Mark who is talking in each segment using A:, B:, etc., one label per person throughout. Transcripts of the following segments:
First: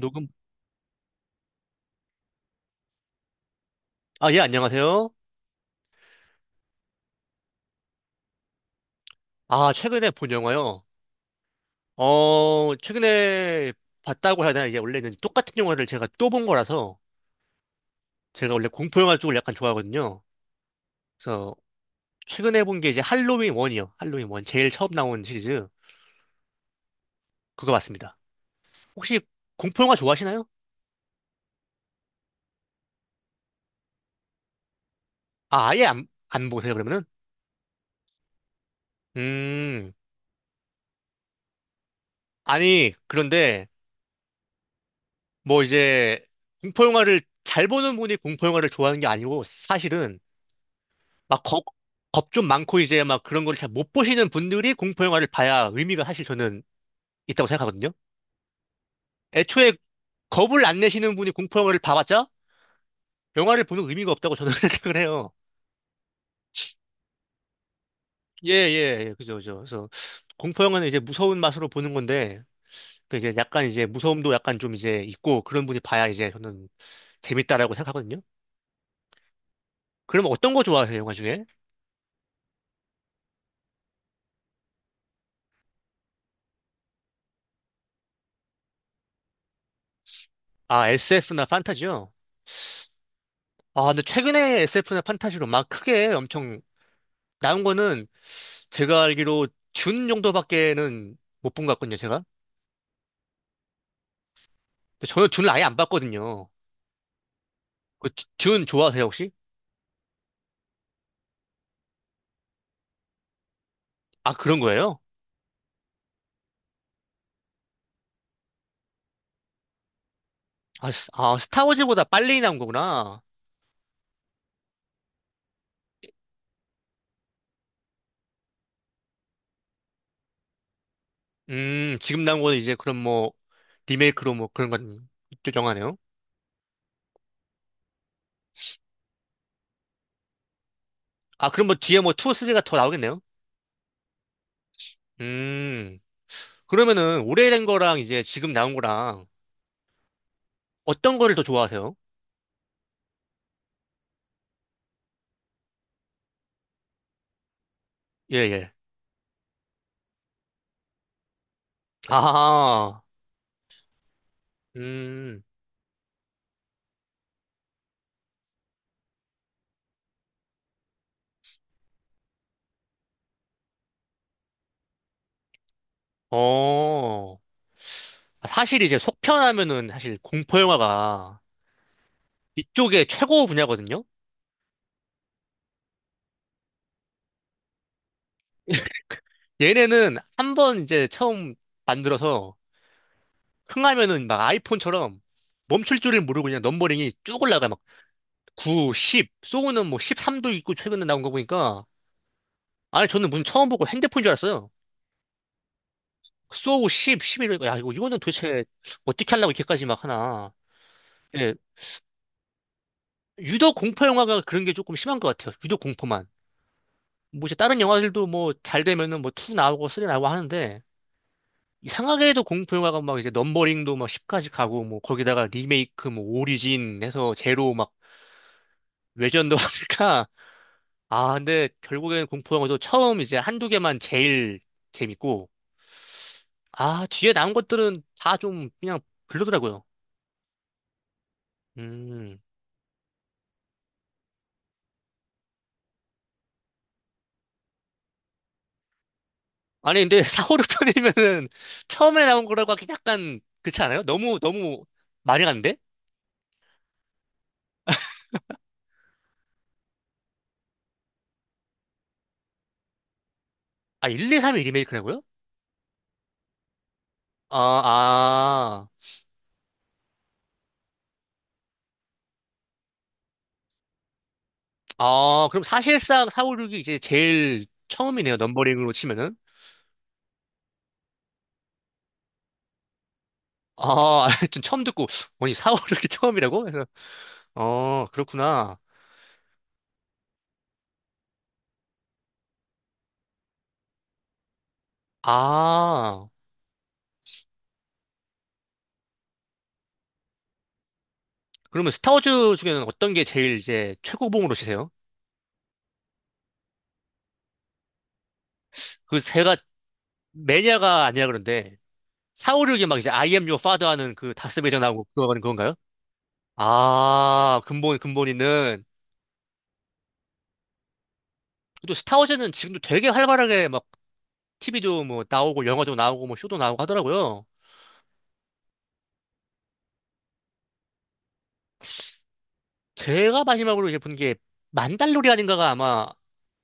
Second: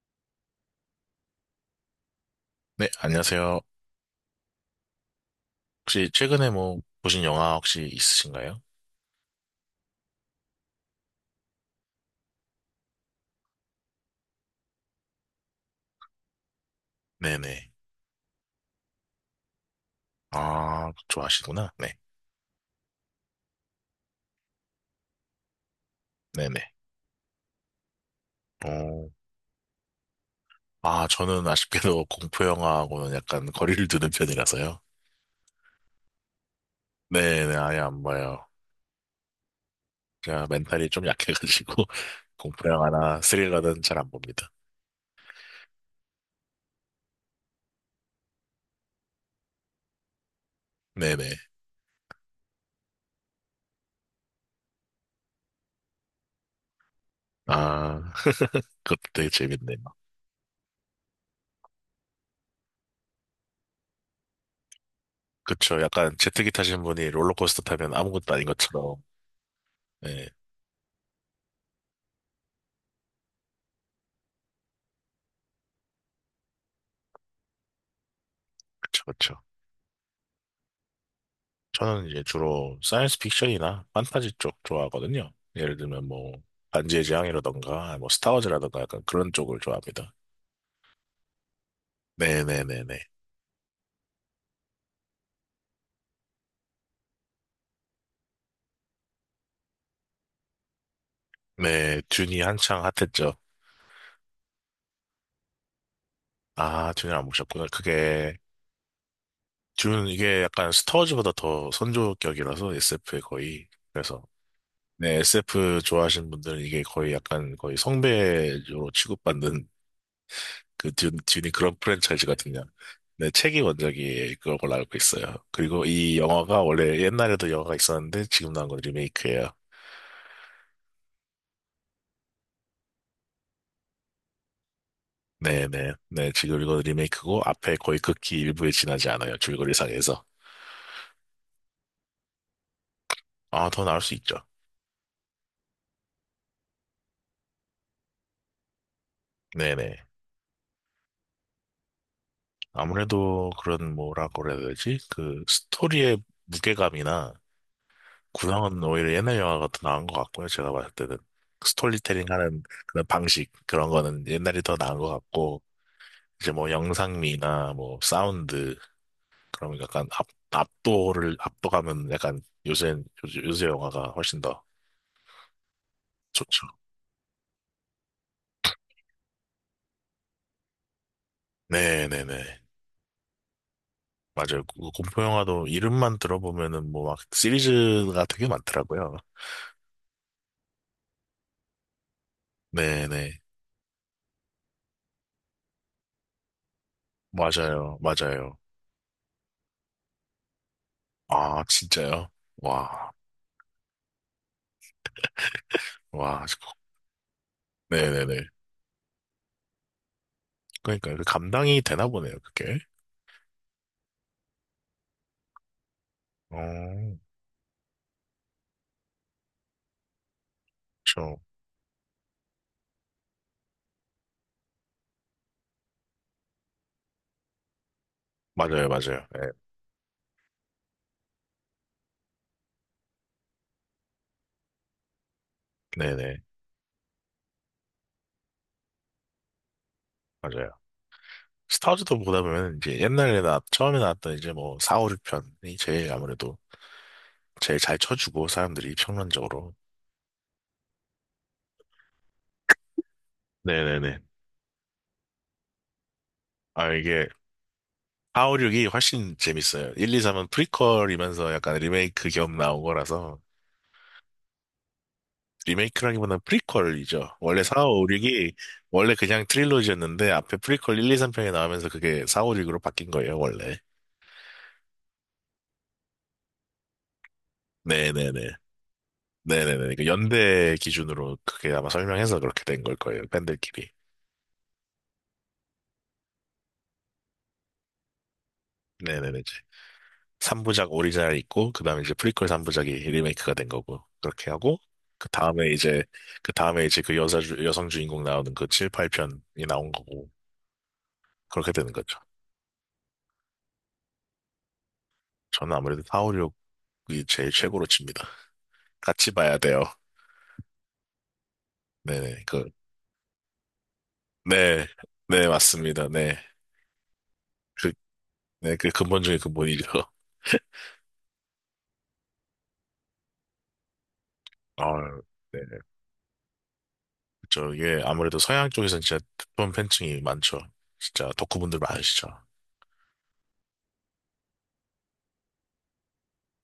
A: 녹음.
B: 네, 안녕하세요.
A: 아, 예, 안녕하세요.
B: 혹시 최근에 뭐 보신 영화 혹시 있으신가요?
A: 아, 최근에 본 영화요. 최근에 봤다고 해야 되나? 이제 원래는 똑같은 영화를 제가 또 본 거라서
B: 네네.
A: 제가 원래 공포 영화 쪽을 약간 좋아하거든요.
B: 아,
A: 그래서
B: 좋아하시구나. 네.
A: 최근에 본 게 이제 할로윈 1이요. 할로윈 1. 제일 처음 나온 시리즈.
B: 네네.
A: 그거 봤습니다.
B: 어,
A: 혹시 공포 영화 좋아하시나요?
B: 아, 저는 아쉽게도 공포 영화하고는 약간 거리를 두는 편이라서요.
A: 아, 아예 안 보세요, 그러면은?
B: 네네, 아예 안 봐요.
A: 음,
B: 제가 멘탈이 좀 약해가지고 공포
A: 아니,
B: 영화나
A: 그런데
B: 스릴러는 잘 안 봅니다.
A: 뭐 이제 공포 영화를 잘 보는 분이 공포 영화를 좋아하는 게 아니고 사실은
B: 네네.
A: 막 겁, 겁 좀 많고 이제 막 그런 걸 잘 못 보시는 분들이 공포 영화를 봐야 의미가 사실 저는 있다고 생각하거든요.
B: 아, 그것도 되게
A: 애초에
B: 재밌네요.
A: 겁을 안 내시는 분이 공포 영화를 봐봤자 영화를 보는 의미가 없다고 저는 생각을 해요.
B: 그쵸. 약간 제트기 타신 분이 롤러코스터 타면 아무것도 아닌
A: 예,
B: 것처럼.
A: 예, 예, 그죠, 그죠. 그래서
B: 네.
A: 공포 영화는 이제 무서운 맛으로 보는 건데 약간 이제 무서움도 약간 좀 이제 있고 그런 분이 봐야 이제 저는 재밌다라고 생각하거든요.
B: 그쵸, 그쵸.
A: 그럼 어떤 거 좋아하세요, 영화 중에?
B: 저는 이제 주로 사이언스 픽션이나 판타지 쪽 좋아하거든요. 예를 들면 뭐 반지의 제왕이라던가 뭐 스타워즈라던가 약간 그런 쪽을 좋아합니다.
A: 아, SF나 판타지요?
B: 네네네네.
A: 아, 근데 최근에 SF나 판타지로 막 크게 엄청 나온 거는 제가 알기로 준 정도밖에는 못 본 것 같거든요,
B: 네,
A: 제가.
B: 듄이 한창 핫했죠.
A: 근데 저는 준을 아예 안 봤거든요.
B: 아, 듄을 안 보셨구나. 그게
A: 준 좋아하세요, 혹시?
B: 듄 이게 약간 스타워즈보다 더 선조격이라서 SF에 거의 그래서.
A: 아, 그런 거예요?
B: 네, SF 좋아하시는 분들은 이게 거의 약간 거의 성배로 취급받는 그 듄,
A: 아,
B: 듄이 그런
A: 스타워즈보다 빨리 나온
B: 프랜차이즈거든요.
A: 거구나.
B: 네, 책이 원작이 그런 걸로 알고 있어요. 그리고 이 영화가 원래 옛날에도 영화가 있었는데 지금 나온 건 리메이크예요.
A: 지금 나온 건 이제 그런 뭐, 리메이크로 뭐 그런 건
B: 네네.
A: 영화네요.
B: 네, 지금 이건 리메이크고 앞에 거의 극히 일부에 지나지 않아요. 줄거리상에서.
A: 아, 그럼 뭐 뒤에 뭐 2, 3가 더 나오겠네요?
B: 아, 더 나올 수 있죠.
A: 음, 그러면은 오래된 거랑 이제 지금 나온 거랑
B: 네네.
A: 어떤 거를 더 좋아하세요?
B: 아무래도 그런 뭐라고 그래야 되지? 그 스토리의 무게감이나
A: 예, 예.
B: 구성은 오히려 옛날 영화가 더 나은 것 같고요. 제가 봤을 때는. 스토리텔링 하는
A: 아,
B: 그런 방식, 그런 거는 옛날이 더 나은 것
A: 음,
B: 같고, 이제 뭐 영상미나 뭐 사운드 그런 거 약간 압, 압도를 압도감은 약간 요새 요새 영화가 훨씬 더 좋죠.
A: 어. 사실 이제 속편하면은 사실 공포 영화가
B: 네네네
A: 이쪽에 최고 분야거든요.
B: 맞아요. 그 공포 영화도 이름만 들어보면은 뭐 막 시리즈가 되게 많더라고요.
A: 얘네는 한번 이제 처음 만들어서
B: 네네,
A: 흥하면은 막 아이폰처럼 멈출 줄을 모르고 그냥 넘버링이 쭉 올라가 막
B: 맞아요, 맞아요.
A: 9, 10, 소우는 뭐 13도 있고 최근에 나온 거
B: 아
A: 보니까
B: 진짜요?
A: 아니
B: 와.
A: 저는 문 처음 보고 핸드폰 줄 알았어요.
B: 와.
A: 소우 10, 11, 야 이거는
B: 네네네.
A: 도대체 어떻게 하려고 이렇게까지 막 하나.
B: 그러니까 그
A: 예,
B: 감당이 되나 보네요 그게.
A: 유독 공포 영화가 그런 게 조금 심한 것 같아요. 유독 공포만.
B: 어,
A: 뭐 이제 다른 영화들도 뭐 잘 되면은 뭐 2 나오고 3 나오고 하는데
B: 저
A: 이상하게 도 공포 영화가 막 이제 넘버링도 막 10까지 가고 뭐 거기다가 리메이크 뭐 오리진 해서 제로 막
B: 맞아요, 맞아요.
A: 외전
B: 네,
A: 도 하니까 아 근데 결국엔 공포 영화도 처음 이제 한두 개만 제일 재밌고
B: 네네
A: 아 뒤에 나온 것들은 다 좀 그냥 별로더라고요.
B: 맞아요. 스타워즈도
A: 음
B: 보다 보면 이제 옛날에 나 처음에 나왔던 이제 뭐 4, 5, 6편이 제일 아무래도 제일 잘 쳐주고 사람들이 평론적으로.
A: 아니 근데 사호르 편이면은 처음에 나온 거라고 하기 약간 그렇지 않아요?
B: 네네네.
A: 너무 너무 많이 갔는데?
B: 아 이게 4, 5, 6이 훨씬 재밌어요. 1, 2, 3은 프리퀄이면서 약간 리메이크 겸 나온 거라서.
A: 아 1, 2, 3이 리메이크라고요?
B: 리메이크라기보다는 프리퀄이죠.
A: 아
B: 원래 4, 5, 6이
A: 아.
B: 원래 그냥 트릴로지였는데 앞에 프리퀄 1, 2, 3편이 나오면서 그게 4, 5, 6으로 바뀐 거예요 원래.
A: 아, 그럼 사실상 사우6이 이제 제일 처음이네요.
B: 네네네.
A: 넘버링으로 치면은.
B: 네네네. 그 연대 기준으로 그게 아마 설명해서 그렇게 된 걸 거예요 팬들끼리.
A: 아, 좀 처음 듣고, 아니, 사우6이 처음이라고? 그래서, 어, 그렇구나.
B: 네네네. 3부작 오리지널 있고 그다음에 이제 프리퀄 3부작이 리메이크가 된 거고 그렇게 하고 그 다음에 이제
A: 아,
B: 그 다음에 이제 그 여자 여성 주인공 나오는 그 7, 8편이 나온 거고 그렇게
A: 그러면
B: 되는 거죠.
A: 스타워즈 중에는 어떤 게 제일 이제 최고봉으로 치세요?
B: 저는 아무래도 4, 5, 6이 제일 최고로 칩니다.
A: 그
B: 같이
A: 제가
B: 봐야 돼요.
A: 매니아가 아니라 그런데,
B: 네네,
A: 사우
B: 그,
A: 6이 막 이제 I am your father 하는 그 다스베이저
B: 네.
A: 나오고 그거는
B: 네,
A: 그건가요?
B: 맞습니다. 네. 그,
A: 근본
B: 네,
A: 있는.
B: 그 근본 중에 근본이죠.
A: 또 스타워즈는 지금도 되게 활발하게 막
B: 아,
A: TV도 뭐
B: 네.
A: 나오고 영화도 나오고 뭐 쇼도 나오고 하더라고요.
B: 저 이게 아무래도 서양 쪽에서는 진짜 특본 팬층이 많죠. 진짜 덕후분들 많으시죠.
A: 제가 마지막으로 이제 본 게 만달로리안인가가 아마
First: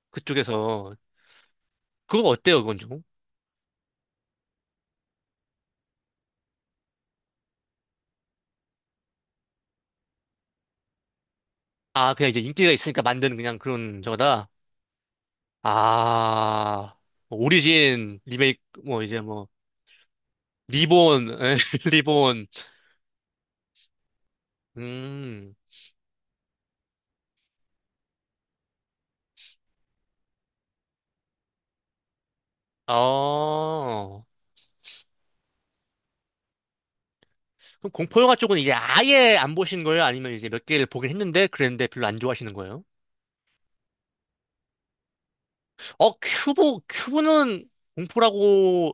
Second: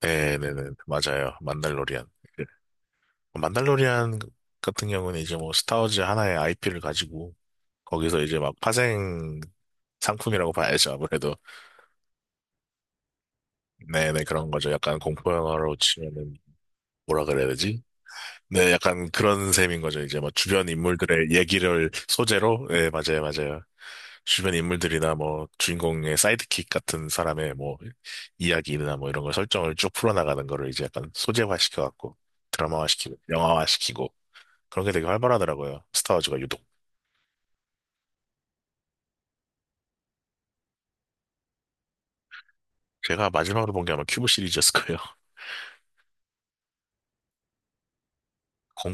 B: 네네네
A: 그쪽에서
B: 맞아요. 만달로리안.
A: 그거 어때요 그건 좀?
B: 만달로리안 같은 경우는 이제 뭐 스타워즈 하나의 IP를 가지고 거기서 이제 막 파생 상품이라고 봐야죠. 아무래도.
A: 아 그냥 이제 인기가 있으니까 만든 그냥 그런
B: 네네,
A: 저거다.
B: 그런 거죠. 약간 공포 영화로 치면은
A: 아
B: 뭐라
A: 뭐
B: 그래야 되지?
A: 오리진 리메이크
B: 네,
A: 뭐
B: 약간
A: 이제 뭐
B: 그런 셈인 거죠. 이제 뭐 주변 인물들의
A: 리본
B: 얘기를
A: 리본
B: 소재로, 네, 맞아요, 맞아요. 주변 인물들이나 뭐
A: 음.
B: 주인공의 사이드킥 같은 사람의 뭐 이야기나 뭐 이런 걸 설정을 쭉 풀어나가는 거를 이제 약간 소재화 시켜갖고 드라마화 시키고 영화화 시키고
A: 어.
B: 그런 게 되게 활발하더라고요. 스타워즈가 유독.
A: 그럼 공포 영화 쪽은 이제 아예 안 보신 거예요? 아니면 이제 몇 개를 보긴 했는데 그랬는데 별로 안 좋아하시는 거예요?
B: 제가 마지막으로 본 게 아마 큐브 시리즈였을 거예요.
A: 큐브는 공포라고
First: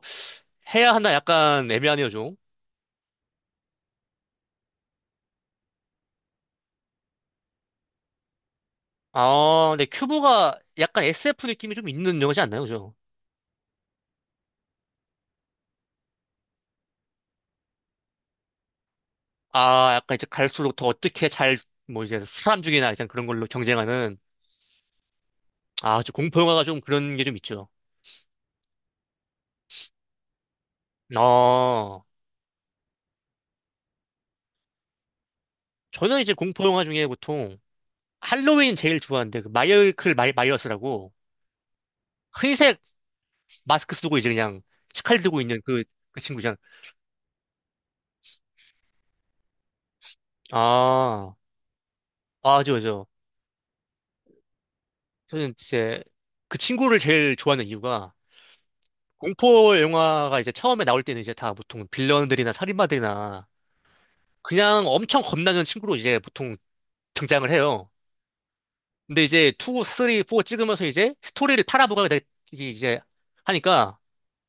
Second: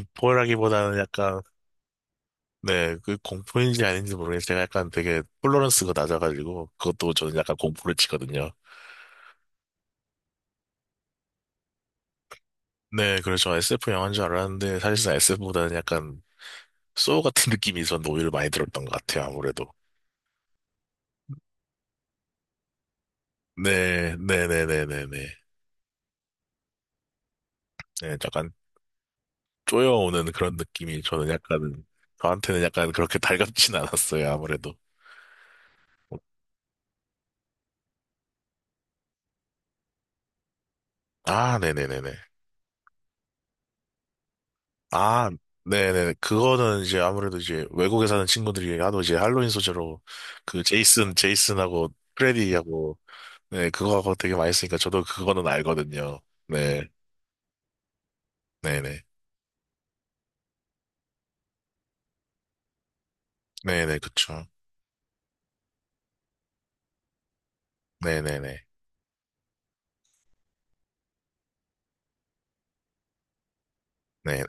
A: 해야 하나
B: 약간,
A: 약간 애매하네요 좀.
B: 네, 그 공포인지 아닌지 모르겠는데 제가 약간 되게 톨러런스가 낮아가지고 그것도 저는 약간 공포를 치거든요.
A: 아, 근데 큐브가 약간 SF 느낌이 좀 있는 영화지 않나요? 그죠?
B: 네, 그래서 SF 영화인 줄 알았는데 사실상 SF보다는 약간 소울 같은 느낌이 저는 오히려 많이 들었던 것 같아요, 아무래도.
A: 아, 약간 이제 갈수록 더 어떻게 잘, 뭐 이제 사람 죽이나 이제 그런 걸로
B: 네,
A: 경쟁하는,
B: 네네네네네. 네, 네, 네, 네.
A: 아, 저 공포 영화가 좀 그런 게 좀 있죠.
B: 네, 약간 쪼여오는 그런 느낌이 저는 약간,
A: 어,
B: 저한테는 약간 그렇게 달갑진 않았어요, 아무래도.
A: 저는 이제 공포 영화 중에 보통 할로윈 제일 좋아하는데, 그 마이어스라고
B: 아, 네네네네.
A: 흰색 마스크 쓰고 이제 그냥 칼
B: 아,
A: 들고 있는 그,
B: 네네.
A: 그 친구잖아.
B: 그거는 이제 아무래도 이제 외국에 사는 친구들이 하도 이제 할로윈 소재로 그 제이슨,
A: 아,
B: 제이슨하고
A: 맞아,
B: 프레디하고.
A: 맞아.
B: 네, 그거하고 되게 많이 쓰니까 저도 그거는
A: 저는 이제
B: 알거든요.
A: 그
B: 네,
A: 친구를 제일 좋아하는 이유가
B: 네네.
A: 공포 영화가 이제 처음에 나올 때는 이제 다 보통 빌런들이나 살인마들이나
B: 네네, 그쵸.
A: 그냥 엄청 겁나는 친구로 이제 보통 등장을 해요.
B: 네네네.
A: 근데 이제 2, 3, 4 찍으면서 이제 스토리를 팔아보가 이제 하니까
B: 네네.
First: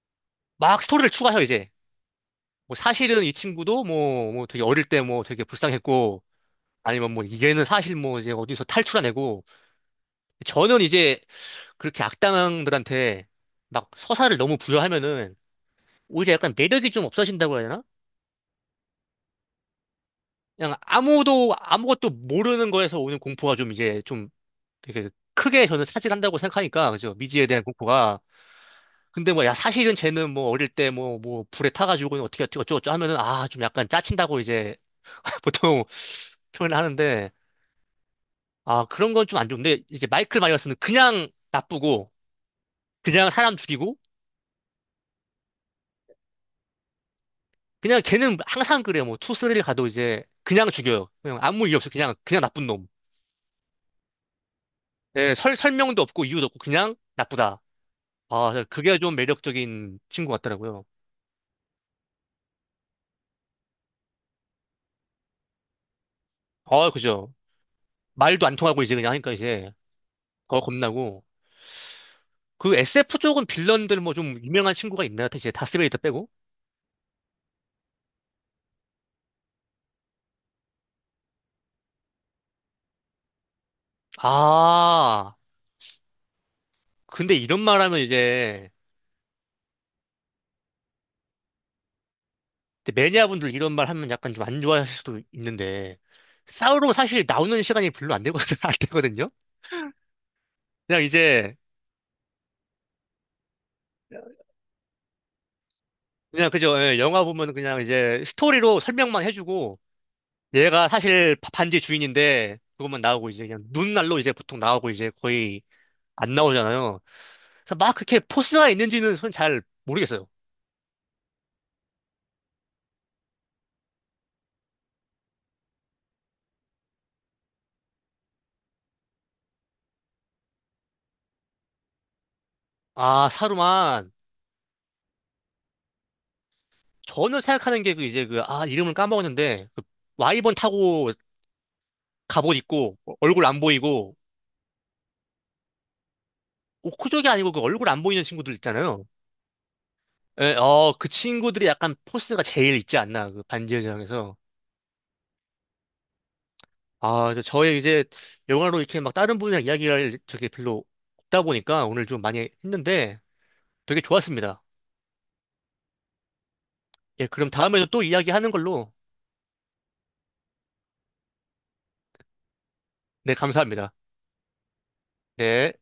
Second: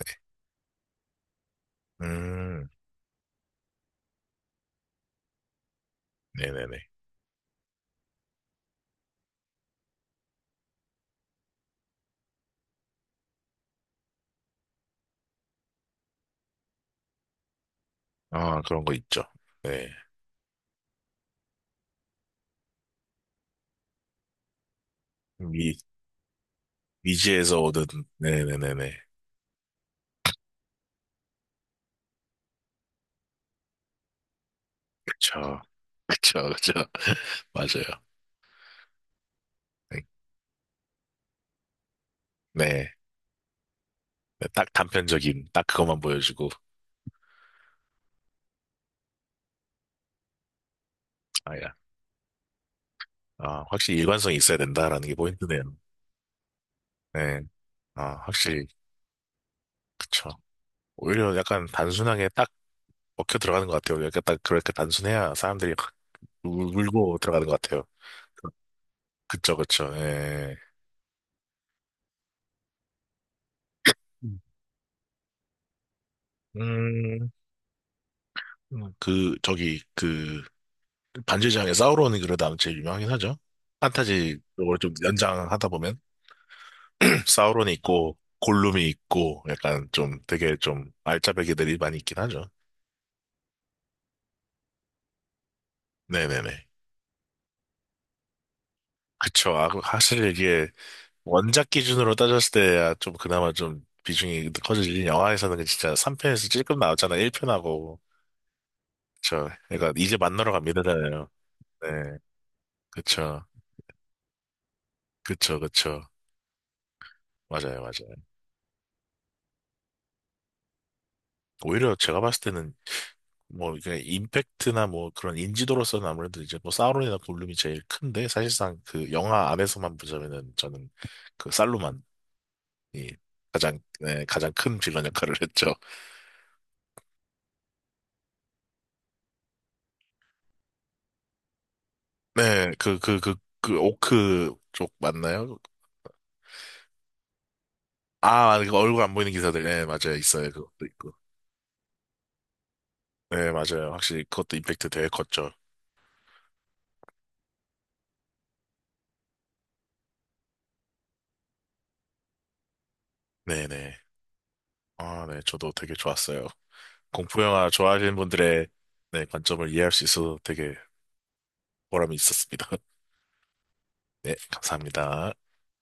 A: 막 스토리를 추가해요, 이제.
B: 음,
A: 뭐 사실은 이 친구도 뭐 되게 어릴 때 뭐 되게 불쌍했고
B: 네네네.
A: 아니면 뭐 얘는 사실 뭐 이제 어디서 탈출하내고 저는 이제 그렇게 악당들한테 막 서사를 너무 부여하면은 오히려 약간 매력이 좀 없어진다고 해야 되나?
B: 아, 그런 거 있죠. 네.
A: 그냥 아무도 아무것도 모르는 거에서 오는 공포가 좀 이제 좀 되게 크게
B: 미,
A: 저는 차지한다고 생각하니까 그죠 미지에
B: 미지에서
A: 대한
B: 오든,
A: 공포가
B: 네네네네.
A: 근데 뭐 야 사실은 쟤는 뭐 어릴 때 뭐 불에 타가지고 어떻게 어쩌고저쩌고 하면은 아 좀 약간 짜친다고 이제
B: 그쵸.
A: 보통
B: 그쵸, 그쵸.
A: 표현을 하는데
B: 맞아요.
A: 아 그런 건 좀 안 좋은데
B: 네.
A: 이제 마이클 마이어스는 그냥 나쁘고
B: 네.
A: 그냥 사람 죽이고
B: 네, 딱 단편적인, 딱 그것만 보여주고.
A: 그냥 걔는 항상 그래요 뭐 투스리를 가도 이제 그냥 죽여요 그냥 아무 이유 없이 그냥 그냥 나쁜 놈
B: 아, 확실히 일관성이 있어야 된다라는 게
A: 예, 설
B: 포인트네요.
A: 설명도 없고 이유도 없고 그냥
B: 네.
A: 나쁘다
B: 아,
A: 아,
B: 확실히,
A: 그게 좀 매력적인
B: 그쵸.
A: 친구 같더라고요.
B: 오히려 약간 단순하게 딱 먹혀 들어가는 것 같아요. 약간 딱 그렇게 단순해야 사람들이 확
A: 어,
B: 울고
A: 그죠.
B: 들어가는 것 같아요.
A: 말도
B: 그-
A: 안 통하고 이제 그냥 하니까
B: 그쵸,
A: 이제
B: 그쵸, 예.
A: 더 겁나고. 그 SF 쪽은 빌런들 뭐
B: 음,
A: 좀 유명한 친구가 있나요? 이제 다스베이더 빼고?
B: 음, 그, 저기, 그, 반지장에 사우론이 그래도 아마 제일 유명하긴 하죠. 판타지 쪽으로 좀
A: 아,
B: 연장하다 보면,
A: 근데 이런
B: 사우론이
A: 말 하면
B: 있고,
A: 이제
B: 골룸이 있고, 약간 좀 되게 좀 알짜배기들이 많이 있긴 하죠.
A: 근데 매니아분들 이런 말 하면 약간 좀 안 좋아하실 수도 있는데
B: 네네네.
A: 싸우러 사실 나오는 시간이 별로 안 되거든, 안 되거든요?
B: 그쵸. 아, 그, 사실 이게
A: 그냥 이제
B: 원작 기준으로 따졌을 때야 좀 그나마 좀 비중이 커지지. 영화에서는 그 진짜 3편에서
A: 그냥 그죠.
B: 찔끔
A: 예,
B: 나왔잖아.
A: 영화 보면 그냥
B: 1편하고.
A: 이제 스토리로 설명만
B: 그쵸.
A: 해주고
B: 그러니까 이제 만나러
A: 얘가
B: 갑니다잖아요.
A: 사실 반지
B: 네.
A: 주인인데 그것만 나오고
B: 그쵸.
A: 이제 그냥 눈날로 이제 보통 나오고 이제
B: 그쵸.
A: 거의
B: 그쵸.
A: 안 나오잖아요. 그래서
B: 맞아요.
A: 막
B: 맞아요.
A: 그렇게 포스가 있는지는 전 잘 모르겠어요.
B: 오히려 제가 봤을 때는 뭐 그냥 임팩트나 뭐 그런 인지도로서는 아무래도 이제 뭐 사우론이나 골룸이 제일 큰데 사실상 그 영화 안에서만 보자면은 저는 그 살루만이
A: 아,
B: 가장,
A: 사루만
B: 네, 가장 큰 빌런 역할을 했죠.
A: 저는 생각하는 게 이름을 까먹었는데 그 와이번 타고 갑옷
B: 네,
A: 입고 얼굴 안
B: 그,
A: 보이고
B: 오크 쪽 맞나요?
A: 오크족이 아니고 그 얼굴 안 보이는 친구들
B: 아, 그 얼굴
A: 있잖아요.
B: 안 보이는 기사들. 네, 맞아요. 있어요.
A: 예,
B: 그것도
A: 어, 그
B: 있고.
A: 친구들이 약간 포스가 제일 있지 않나 그
B: 네,
A: 반지의
B: 맞아요. 확실히
A: 제왕에서.
B: 그것도 임팩트 되게 컸죠.
A: 저의 이제 영화로 이렇게 막 다른 분이랑 이야기할 적이 별로 없다 보니까 오늘 좀 많이 했는데
B: 네네.
A: 되게 좋았습니다.
B: 아, 네. 저도 되게 좋았어요.
A: 예,
B: 공포
A: 그럼
B: 영화
A: 다음에도 또
B: 좋아하시는
A: 이야기하는
B: 분들의,
A: 걸로.
B: 네, 관점을 이해할 수 있어서 되게 보람이 있었습니다.
A: 네, 감사합니다.
B: 네, 감사합니다.
A: 네.